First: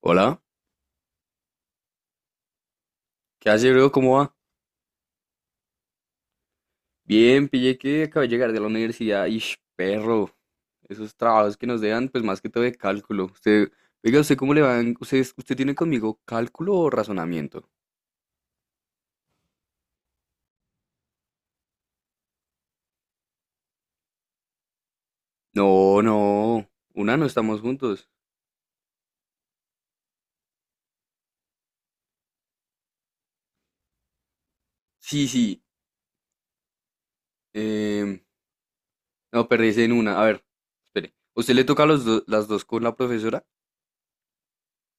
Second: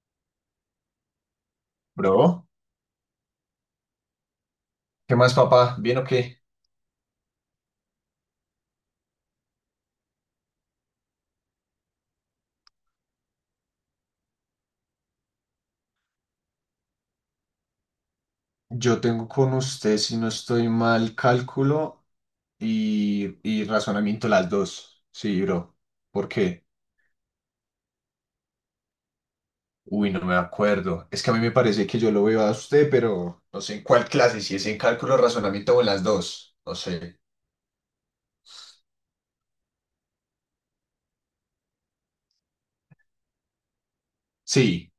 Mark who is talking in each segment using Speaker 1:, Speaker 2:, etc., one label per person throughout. Speaker 1: Hola,
Speaker 2: Bro,
Speaker 1: ¿qué hace, bro? ¿Cómo va?
Speaker 2: ¿qué más, papá? ¿Bien o qué?
Speaker 1: Bien, pillé que acabo de llegar de la universidad. Ish, perro, esos trabajos que nos dejan, pues más que todo de cálculo. Usted, oiga, ¿usted cómo le va? ¿Usted tiene conmigo cálculo o razonamiento?
Speaker 2: Yo tengo con usted, si no estoy mal, cálculo y razonamiento las dos. Sí, bro.
Speaker 1: No,
Speaker 2: ¿Por qué?
Speaker 1: no, una no estamos juntos.
Speaker 2: Uy, no me acuerdo. Es que a mí me parece que yo lo veo a usted, pero no sé en cuál clase, si es en cálculo,
Speaker 1: Sí, sí,
Speaker 2: razonamiento o en las dos. No sé.
Speaker 1: em, no, perdí en una. A ver, espere, ¿usted le toca las dos con la profesora?
Speaker 2: Sí,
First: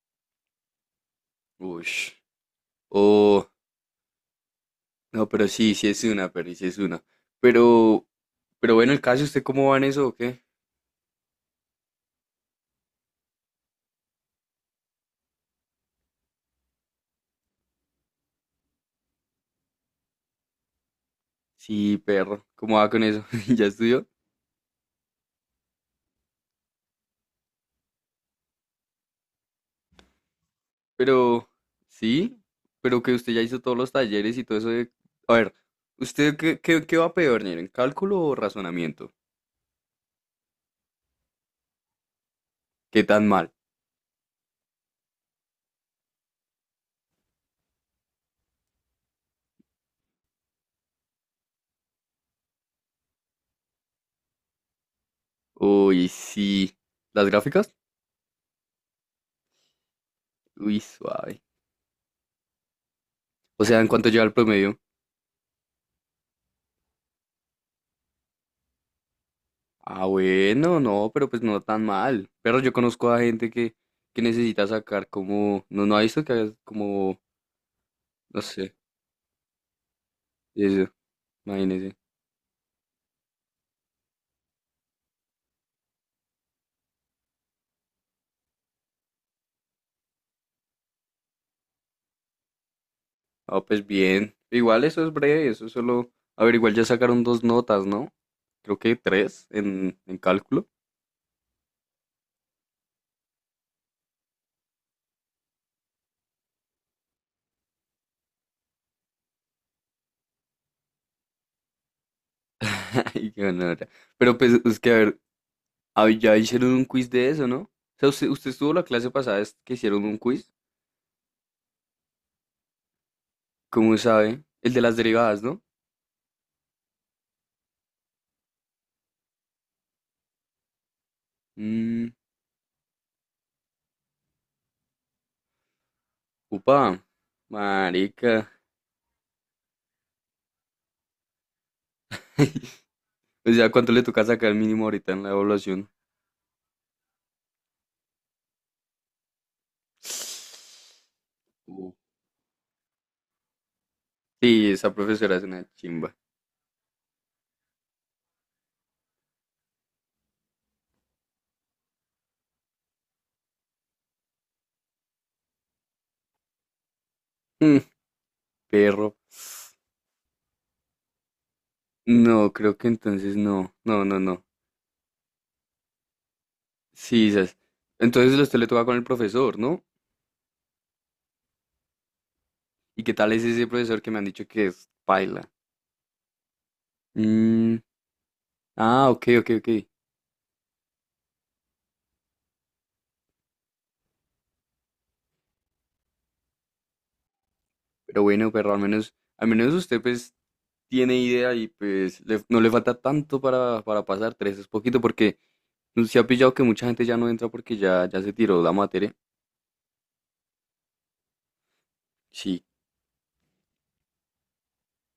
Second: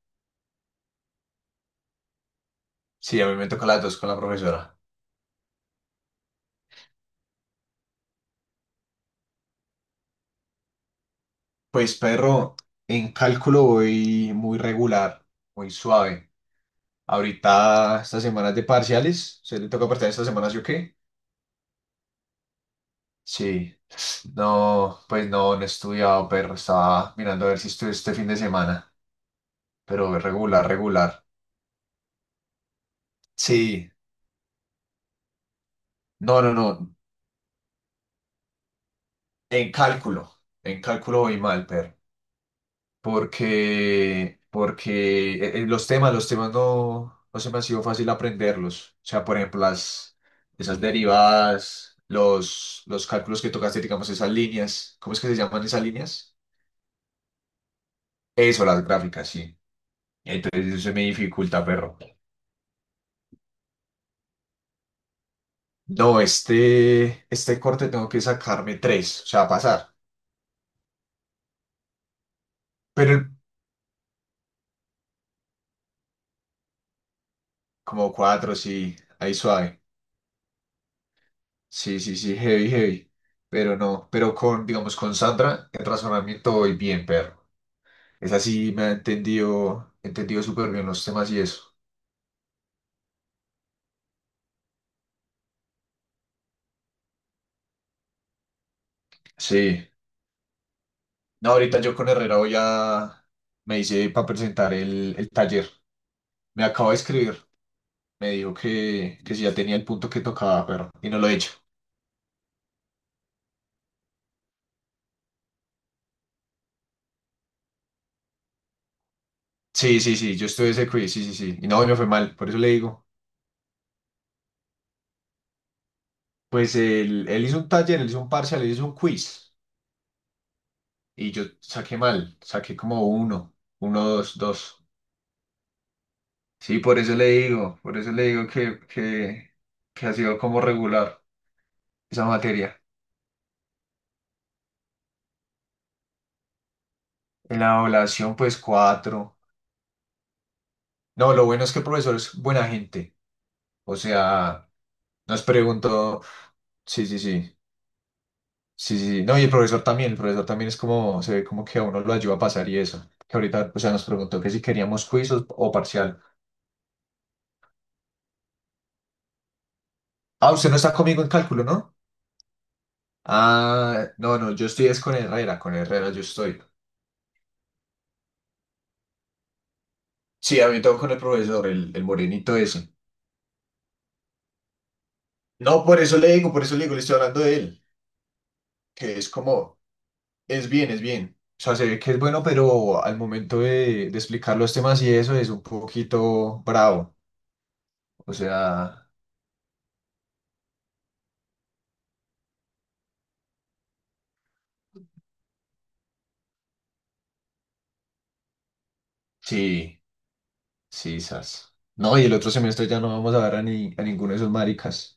Speaker 1: Ush.
Speaker 2: sí, a mí
Speaker 1: Oh,
Speaker 2: me toca las dos con la profesora.
Speaker 1: no, pero sí, sí es una, perdí, sí es una. Pero, pero bueno, el caso, ¿usted cómo va en eso o qué?
Speaker 2: Pues, perro, en cálculo voy muy regular, muy suave. Ahorita, estas semanas de parciales, ¿se le toca partir estas semanas, yo qué?
Speaker 1: Sí, perro, ¿cómo va con eso? ¿Ya
Speaker 2: Sí,
Speaker 1: estudió?
Speaker 2: no, pues no he estudiado, pero estaba mirando a ver si estudio este fin de semana, pero regular, regular.
Speaker 1: Pero, sí, pero que usted ya hizo todos los
Speaker 2: Sí,
Speaker 1: talleres y todo eso de... A ver, ¿usted
Speaker 2: no, no, no,
Speaker 1: qué va peor, en ¿cálculo o razonamiento?
Speaker 2: en cálculo, en cálculo voy mal, pero,
Speaker 1: ¿Qué tan mal?
Speaker 2: porque los temas, no se me ha sido fácil aprenderlos. O sea, por ejemplo, esas derivadas, los cálculos que tocaste, digamos, esas líneas, ¿cómo es que se llaman esas
Speaker 1: Uy,
Speaker 2: líneas?
Speaker 1: sí. ¿Las gráficas?
Speaker 2: Eso, las gráficas, sí. Entonces
Speaker 1: Uy,
Speaker 2: eso se me
Speaker 1: suave.
Speaker 2: dificulta, perro.
Speaker 1: O sea, ¿en cuánto lleva el promedio?
Speaker 2: No, este corte tengo que sacarme tres, o sea, pasar.
Speaker 1: Ah, bueno, no, pero pues no tan mal. Pero yo conozco
Speaker 2: Pero
Speaker 1: a
Speaker 2: el-
Speaker 1: gente que necesita sacar como... No, no ha visto que haga como...
Speaker 2: Como
Speaker 1: No
Speaker 2: cuatro,
Speaker 1: sé,
Speaker 2: sí, ahí suave.
Speaker 1: eso, imagínese.
Speaker 2: Sí, sí, sí, heavy, heavy. Pero no, pero con, digamos, con Sandra, el razonamiento voy bien, perro. Es así, me ha entendido súper bien los temas y eso.
Speaker 1: Ah, pues bien. Igual eso es breve, eso es solo... A ver, igual ya sacaron dos notas, ¿no? Creo que tres
Speaker 2: Sí.
Speaker 1: en cálculo.
Speaker 2: No, ahorita yo con Herrera voy a, me hice para presentar el taller. Me acabo de escribir. Me dijo que si ya tenía el punto que tocaba, pero, y no lo he hecho.
Speaker 1: Ay, qué gonorrea. Pero pues es que, a ver, ah, ya hicieron un quiz de eso, ¿no? O sea, usted estuvo la clase pasada es que
Speaker 2: Sí,
Speaker 1: hicieron
Speaker 2: sí,
Speaker 1: un
Speaker 2: sí, yo
Speaker 1: quiz,
Speaker 2: estuve ese quiz, sí, sí, sí. Y no, y me fue mal, por eso le digo.
Speaker 1: ¿cómo sabe? El de las derivadas, ¿no?
Speaker 2: Pues él hizo un taller, él hizo un parcial, él hizo un quiz. Y yo saqué
Speaker 1: Mm,
Speaker 2: mal, saqué como uno, uno, dos, dos. Sí, por
Speaker 1: upa,
Speaker 2: eso le digo, por eso le
Speaker 1: marica.
Speaker 2: digo que ha sido como regular esa materia.
Speaker 1: O sea, ¿cuánto le toca sacar mínimo ahorita en la evaluación?
Speaker 2: En la evaluación, pues cuatro. No, lo bueno es que el
Speaker 1: Uh,
Speaker 2: profesor es buena gente. O sea,
Speaker 1: sí, esa profesora
Speaker 2: nos
Speaker 1: es una chimba.
Speaker 2: preguntó, sí, sí, sí. Sí, sí, sí. No, y el profesor también es como, se ve como que a uno lo ayuda a pasar y eso. Que ahorita, o sea, nos preguntó que si queríamos quiz o parcial.
Speaker 1: Mm, perro.
Speaker 2: Ah, usted no está conmigo en cálculo, ¿no?
Speaker 1: No, creo que entonces no. No,
Speaker 2: Ah,
Speaker 1: no,
Speaker 2: no,
Speaker 1: no.
Speaker 2: no, yo estoy es con Herrera yo estoy.
Speaker 1: Sí, esas. Entonces usted le toca con el profesor, ¿no?
Speaker 2: Sí, a mí tengo con el profesor, el morenito ese.
Speaker 1: ¿Y qué tal es ese profesor que me han dicho que es paila?
Speaker 2: No, por eso le digo, por eso le digo, le estoy hablando de
Speaker 1: Mm,
Speaker 2: él,
Speaker 1: ah,
Speaker 2: que
Speaker 1: ok,
Speaker 2: es
Speaker 1: ok, ok.
Speaker 2: como, es bien, es bien. O sea, se ve que es bueno, pero al momento de explicar los temas y eso es un poquito bravo.
Speaker 1: Pero
Speaker 2: O
Speaker 1: bueno, pero
Speaker 2: sea,
Speaker 1: al menos usted pues tiene idea y pues no le falta tanto para pasar tres, es poquito porque no se ha pillado que mucha gente ya no entra porque ya, ya se tiró la materia.
Speaker 2: sí. Sí, sas. No, y el otro
Speaker 1: Sí,
Speaker 2: semestre ya no vamos a ver a, ni, a ninguno de esos maricas.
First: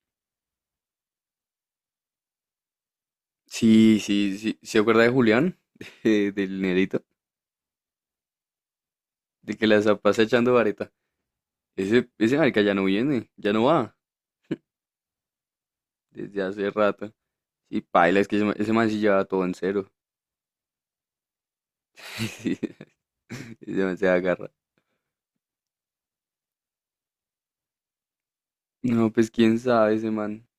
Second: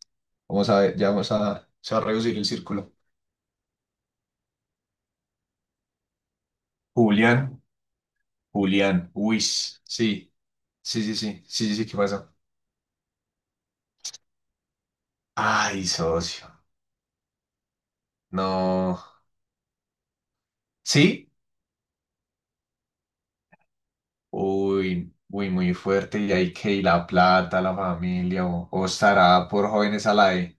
Speaker 2: Vamos a ver, ya vamos a, se va a reducir el círculo.
Speaker 1: sí, sí, sí. ¿Se acuerda de Julián? Del nerito,
Speaker 2: Julián, Julián,
Speaker 1: de que la
Speaker 2: Uis.
Speaker 1: pasa
Speaker 2: Sí,
Speaker 1: echando vareta.
Speaker 2: sí, sí, sí, sí, sí, sí, ¿qué
Speaker 1: Ese,
Speaker 2: pasa?
Speaker 1: ese marica ya no viene, ya no va,
Speaker 2: Ay,
Speaker 1: desde
Speaker 2: socio.
Speaker 1: hace rato. Y paila, es que ese, ese man
Speaker 2: No.
Speaker 1: sí lleva todo en cero.
Speaker 2: ¿Sí?
Speaker 1: Ese man se agarra.
Speaker 2: Uy, uy, muy fuerte. Y hay que ir la plata, la familia, o
Speaker 1: No, pues
Speaker 2: estará
Speaker 1: quién
Speaker 2: por
Speaker 1: sabe
Speaker 2: jóvenes
Speaker 1: ese
Speaker 2: a la
Speaker 1: man.
Speaker 2: E.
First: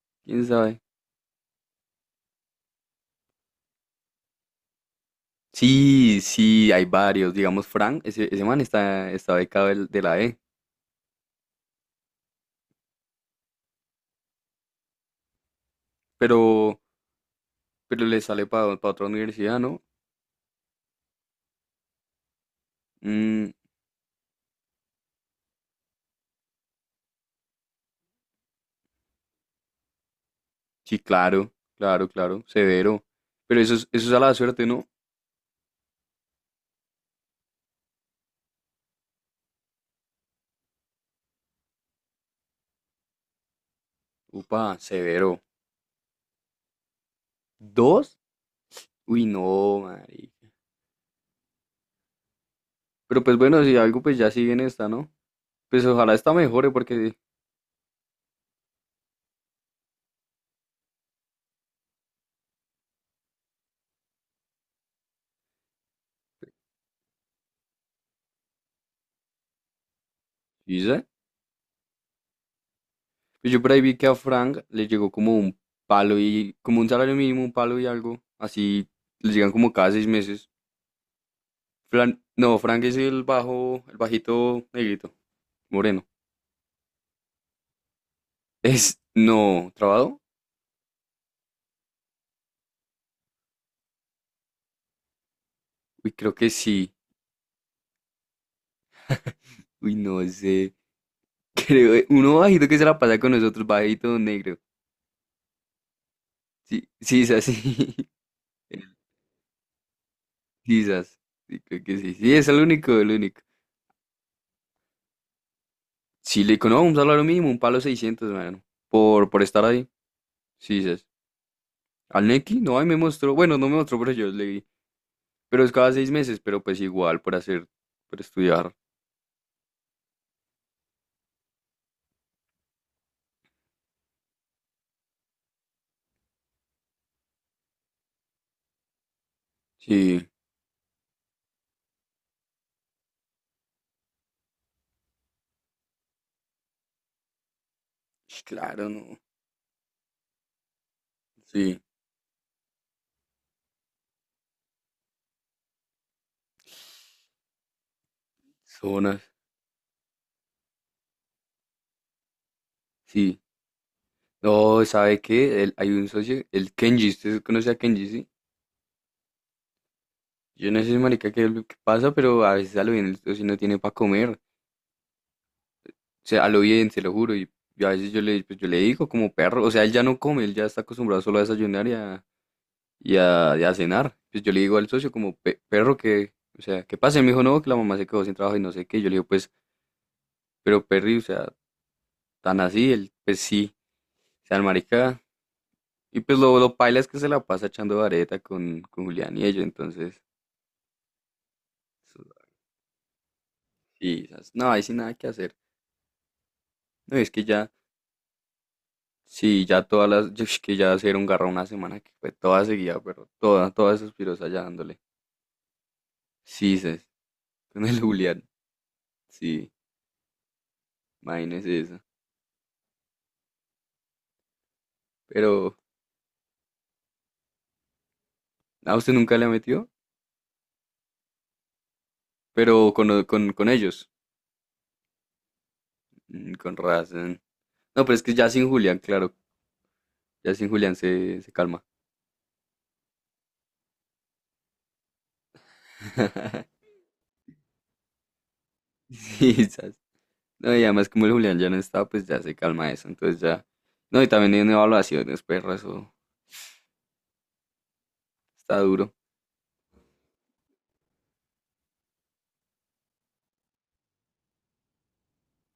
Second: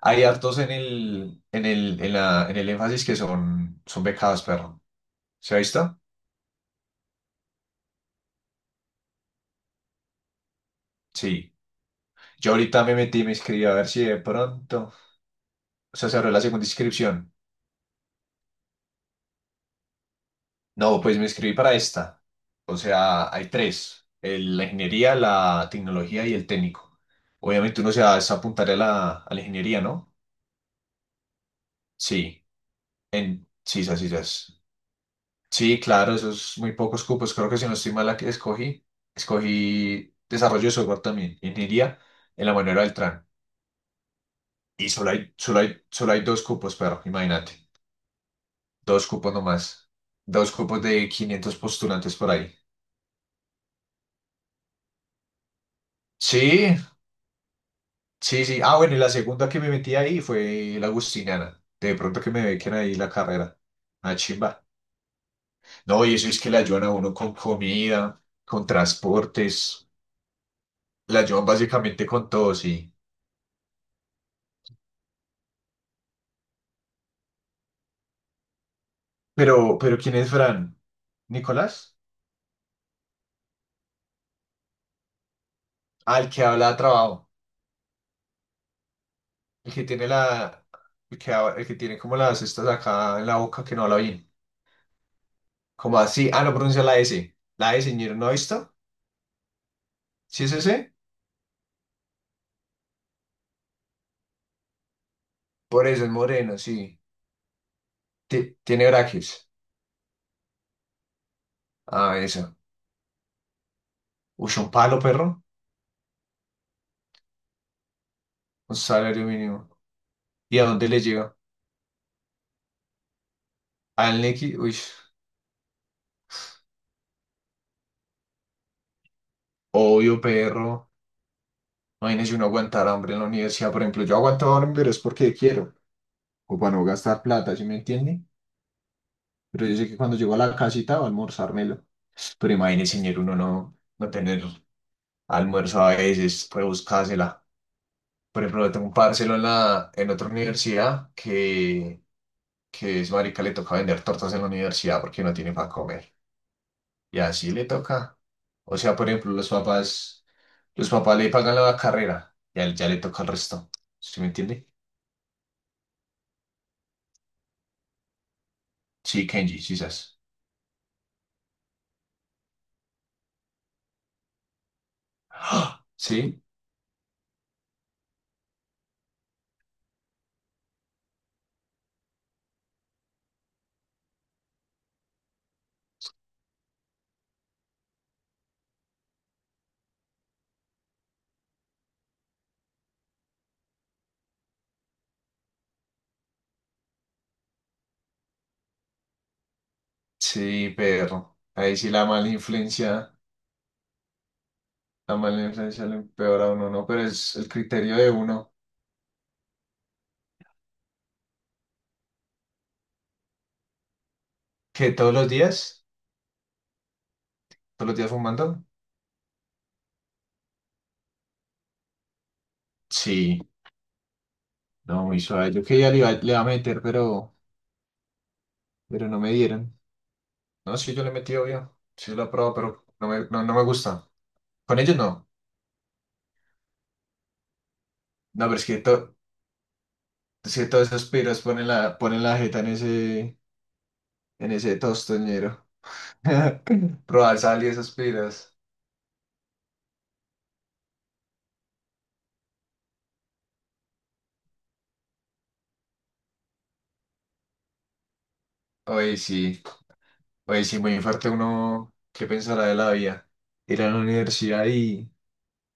Speaker 2: Hay
Speaker 1: ¿Quién
Speaker 2: hartos en
Speaker 1: sabe?
Speaker 2: el énfasis que son, son becados, perro. ¿Se ha visto?
Speaker 1: Sí, sí, hay varios. Digamos, Frank, ese man está, está becado de la E.
Speaker 2: Sí. Yo ahorita me metí, me inscribí a ver si de pronto. O sea, se abrió la segunda
Speaker 1: Pero,
Speaker 2: inscripción.
Speaker 1: pero le sale para otra universidad, ¿no?
Speaker 2: No, pues me inscribí para esta. O sea, hay
Speaker 1: Mm,
Speaker 2: tres. La ingeniería, la tecnología y el técnico. Obviamente uno se va es apuntar a a la ingeniería, ¿no?
Speaker 1: sí, claro, claro, claro.
Speaker 2: Sí,
Speaker 1: Severo.
Speaker 2: en
Speaker 1: Pero
Speaker 2: sí, sí,
Speaker 1: eso
Speaker 2: sí.
Speaker 1: es a la
Speaker 2: Sí,
Speaker 1: suerte, ¿no?
Speaker 2: sí, claro, esos muy pocos cupos. Creo que si no estoy mal, escogí desarrollo de software también, ingeniería en la manera del TRAN.
Speaker 1: Upa,
Speaker 2: Y
Speaker 1: severo.
Speaker 2: solo hay dos cupos, pero imagínate.
Speaker 1: ¿Dos?
Speaker 2: Dos
Speaker 1: Uy,
Speaker 2: cupos nomás.
Speaker 1: no, marica.
Speaker 2: Dos cupos de 500 postulantes por ahí.
Speaker 1: Pero pues bueno, si algo pues ya sigue en esta, ¿no? Pues ojalá esta mejore
Speaker 2: Sí,
Speaker 1: porque...
Speaker 2: sí, sí. Ah, bueno, y la segunda que me metí ahí fue la Agustiniana. De pronto que me bequen ahí la carrera. Ah, chimba. No, y eso es que la ayudan a uno con comida, con transportes.
Speaker 1: ¿Dice?
Speaker 2: La ayudan básicamente con todo, sí.
Speaker 1: Pues yo por ahí vi que a Frank le llegó como un palo y como un salario mínimo, un palo y algo. Así le llegan como cada
Speaker 2: Pero
Speaker 1: seis
Speaker 2: ¿quién es
Speaker 1: meses.
Speaker 2: Fran? ¿Nicolás?
Speaker 1: No, Frank es el bajo, el bajito negrito, moreno.
Speaker 2: Ah, el que habla de trabajo.
Speaker 1: Es, no,
Speaker 2: El que tiene
Speaker 1: ¿trabado?
Speaker 2: la... El que tiene como las estas acá en la boca que no habla bien. Como
Speaker 1: Uy,
Speaker 2: así.
Speaker 1: creo
Speaker 2: Ah,
Speaker 1: que
Speaker 2: no pronuncia
Speaker 1: sí.
Speaker 2: la S. La S, señor, ¿no ha visto?
Speaker 1: Uy, no
Speaker 2: ¿Sí es
Speaker 1: sé.
Speaker 2: ese?
Speaker 1: Creo, uno bajito que se la pasa con nosotros, bajito negro.
Speaker 2: Por eso, el moreno,
Speaker 1: Sí,
Speaker 2: sí.
Speaker 1: sí, es así.
Speaker 2: Tiene
Speaker 1: El
Speaker 2: braques.
Speaker 1: sisas. Sí, creo que sí.
Speaker 2: Ah,
Speaker 1: Sí, es
Speaker 2: eso.
Speaker 1: el único, el único.
Speaker 2: Uy, un palo, perro.
Speaker 1: Sí, le digo, no, un salario mínimo, un palo 600 mano.
Speaker 2: Un salario
Speaker 1: Por estar
Speaker 2: mínimo.
Speaker 1: ahí.
Speaker 2: ¿Y a
Speaker 1: Sí,
Speaker 2: dónde le
Speaker 1: sí.
Speaker 2: llega?
Speaker 1: Al Neki, no, ahí me mostró, bueno, no me mostró, pero
Speaker 2: Al
Speaker 1: yo
Speaker 2: Neki.
Speaker 1: leí.
Speaker 2: Uy,
Speaker 1: Pero es cada seis meses, pero pues igual, para hacer, para estudiar.
Speaker 2: obvio, perro. Imagínese uno aguantar hambre en la universidad, por ejemplo. Yo aguanto hambre, pero es porque quiero. O para no gastar plata, ¿sí me entiende? Pero yo sé que cuando
Speaker 1: Sí,
Speaker 2: llego a la casita va a almorzármelo. Pero imagínese, señor, uno no tener almuerzo a veces, puede buscársela.
Speaker 1: sh,
Speaker 2: Por ejemplo, yo tengo
Speaker 1: claro,
Speaker 2: un
Speaker 1: no.
Speaker 2: parcelo en, la, en otra universidad
Speaker 1: Sí,
Speaker 2: que es marica le toca vender tortas en la universidad porque no tiene para comer. Y así le toca. O sea, por
Speaker 1: zonas,
Speaker 2: ejemplo, los papás le pagan la carrera y a él ya le toca el
Speaker 1: sí.
Speaker 2: resto. ¿Sí me entiende?
Speaker 1: No, ¿sabe qué? Hay un socio, el Kenji, ¿usted conoce a Kenji, sí?
Speaker 2: Sí, Kenji, quizás.
Speaker 1: Yo no sé, marica, qué es lo que pasa, pero a veces a lo bien el socio no tiene para comer.
Speaker 2: ¡Ah!
Speaker 1: O
Speaker 2: Sí,
Speaker 1: sea, a lo bien, se lo juro. Y a veces yo le, pues, yo le digo como perro, o sea, él ya no come, él ya está acostumbrado solo a desayunar y a cenar. Pues yo le digo al socio como, perro, que, o sea, ¿qué pasa?" Y me dijo, no, que la mamá se quedó sin trabajo y no sé qué. Yo le digo, pues, pero Perry, o sea, tan así, él, pues sí, o sea, el marica. Y pues lo paila es que se la pasa echando vareta con Julián y ellos, entonces,
Speaker 2: sí, Pedro. Ahí sí
Speaker 1: eso- y no, ahí sí nada
Speaker 2: la
Speaker 1: que
Speaker 2: mala
Speaker 1: hacer.
Speaker 2: influencia le empeora a uno, ¿no? Pero
Speaker 1: No, es
Speaker 2: es
Speaker 1: que
Speaker 2: el
Speaker 1: ya,
Speaker 2: criterio de uno.
Speaker 1: sí, ya todas las, yo, es que ya hacer un garra una semana que fue toda seguida, pero toda, todas esas piros ya
Speaker 2: ¿Que
Speaker 1: dándole.
Speaker 2: todos los días?
Speaker 1: Sí, ses, con
Speaker 2: ¿Todos los
Speaker 1: el
Speaker 2: días
Speaker 1: Julián,
Speaker 2: fumando?
Speaker 1: sí, imagínese eso.
Speaker 2: Sí, no, muy suave. Yo
Speaker 1: Pero,
Speaker 2: que ya le iba,
Speaker 1: ¿a
Speaker 2: pero
Speaker 1: usted
Speaker 2: no me
Speaker 1: nunca le ha
Speaker 2: dieron.
Speaker 1: metido?
Speaker 2: No, sí, yo le he metido bien. Sí, lo he probado, pero
Speaker 1: Pero con,
Speaker 2: no me
Speaker 1: con
Speaker 2: gusta.
Speaker 1: ellos,
Speaker 2: Con ellos no.
Speaker 1: mm, con razón. No, pero es que
Speaker 2: No,
Speaker 1: ya
Speaker 2: pero es
Speaker 1: sin
Speaker 2: que,
Speaker 1: Julián, claro, ya
Speaker 2: es que
Speaker 1: sin
Speaker 2: todas
Speaker 1: Julián
Speaker 2: esas piras
Speaker 1: se, se
Speaker 2: ponen
Speaker 1: calma.
Speaker 2: ponen la jeta en en ese tostoñero. Probar sal y esas piras.
Speaker 1: Sí, sas. No, y además como el Julián ya no está, pues ya se calma eso, entonces ya. No, y también en evaluaciones, perro, eso está duro.
Speaker 2: Oye, sí. Oye, sí, muy fuerte uno. ¿Qué pensará de la vida? Ir a la universidad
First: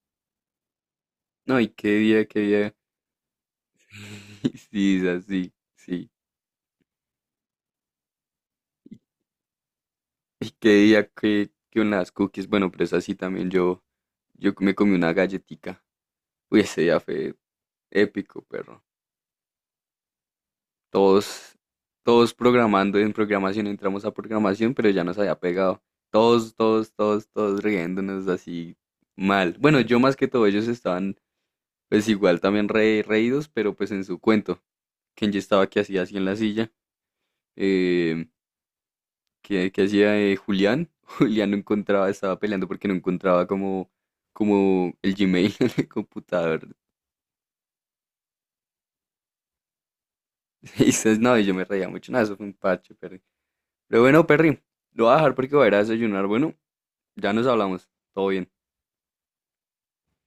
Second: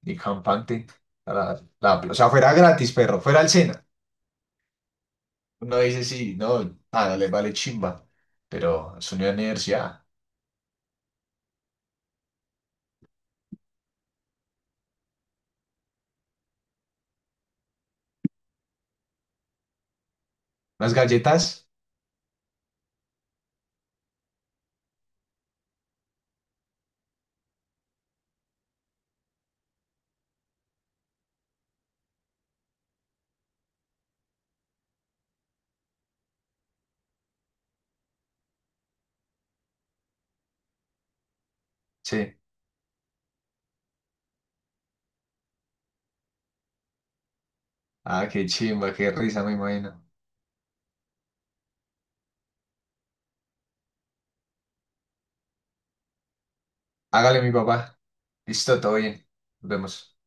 Speaker 2: y campante.
Speaker 1: No, y qué
Speaker 2: O
Speaker 1: día,
Speaker 2: sea,
Speaker 1: qué
Speaker 2: fuera
Speaker 1: día.
Speaker 2: gratis, perro. Fuera al cena.
Speaker 1: Sí, sas, sí,
Speaker 2: Uno dice,
Speaker 1: sí.
Speaker 2: sí, no, nada, le vale chimba. Pero es una universidad.
Speaker 1: Y qué día que unas cookies, bueno, pero es así también yo me comí una galletica. Uy, ese día fue épico, perro.
Speaker 2: Las
Speaker 1: Todos,
Speaker 2: galletas.
Speaker 1: todos programando en programación, entramos a programación, pero ya nos había pegado. Todos, todos, todos, todos riéndonos así mal. Bueno, yo más que todo, ellos estaban pues igual también reídos, pero pues en su cuento. Kenji estaba que hacía así en la silla. Eh, que hacía Julián. Julián no encontraba,
Speaker 2: Sí.
Speaker 1: estaba peleando porque no encontraba como, como el Gmail en el computador.
Speaker 2: Ah, qué chimba, qué risa, me imagino.
Speaker 1: Y dices, no, y yo me reía mucho. No, eso fue un parche, Perry. Pero bueno, Perry, lo voy a dejar porque voy a ir a desayunar. Bueno, ya
Speaker 2: Hágale,
Speaker 1: nos
Speaker 2: mi
Speaker 1: hablamos.
Speaker 2: papá.
Speaker 1: Todo bien.
Speaker 2: Listo, todo bien. Nos vemos.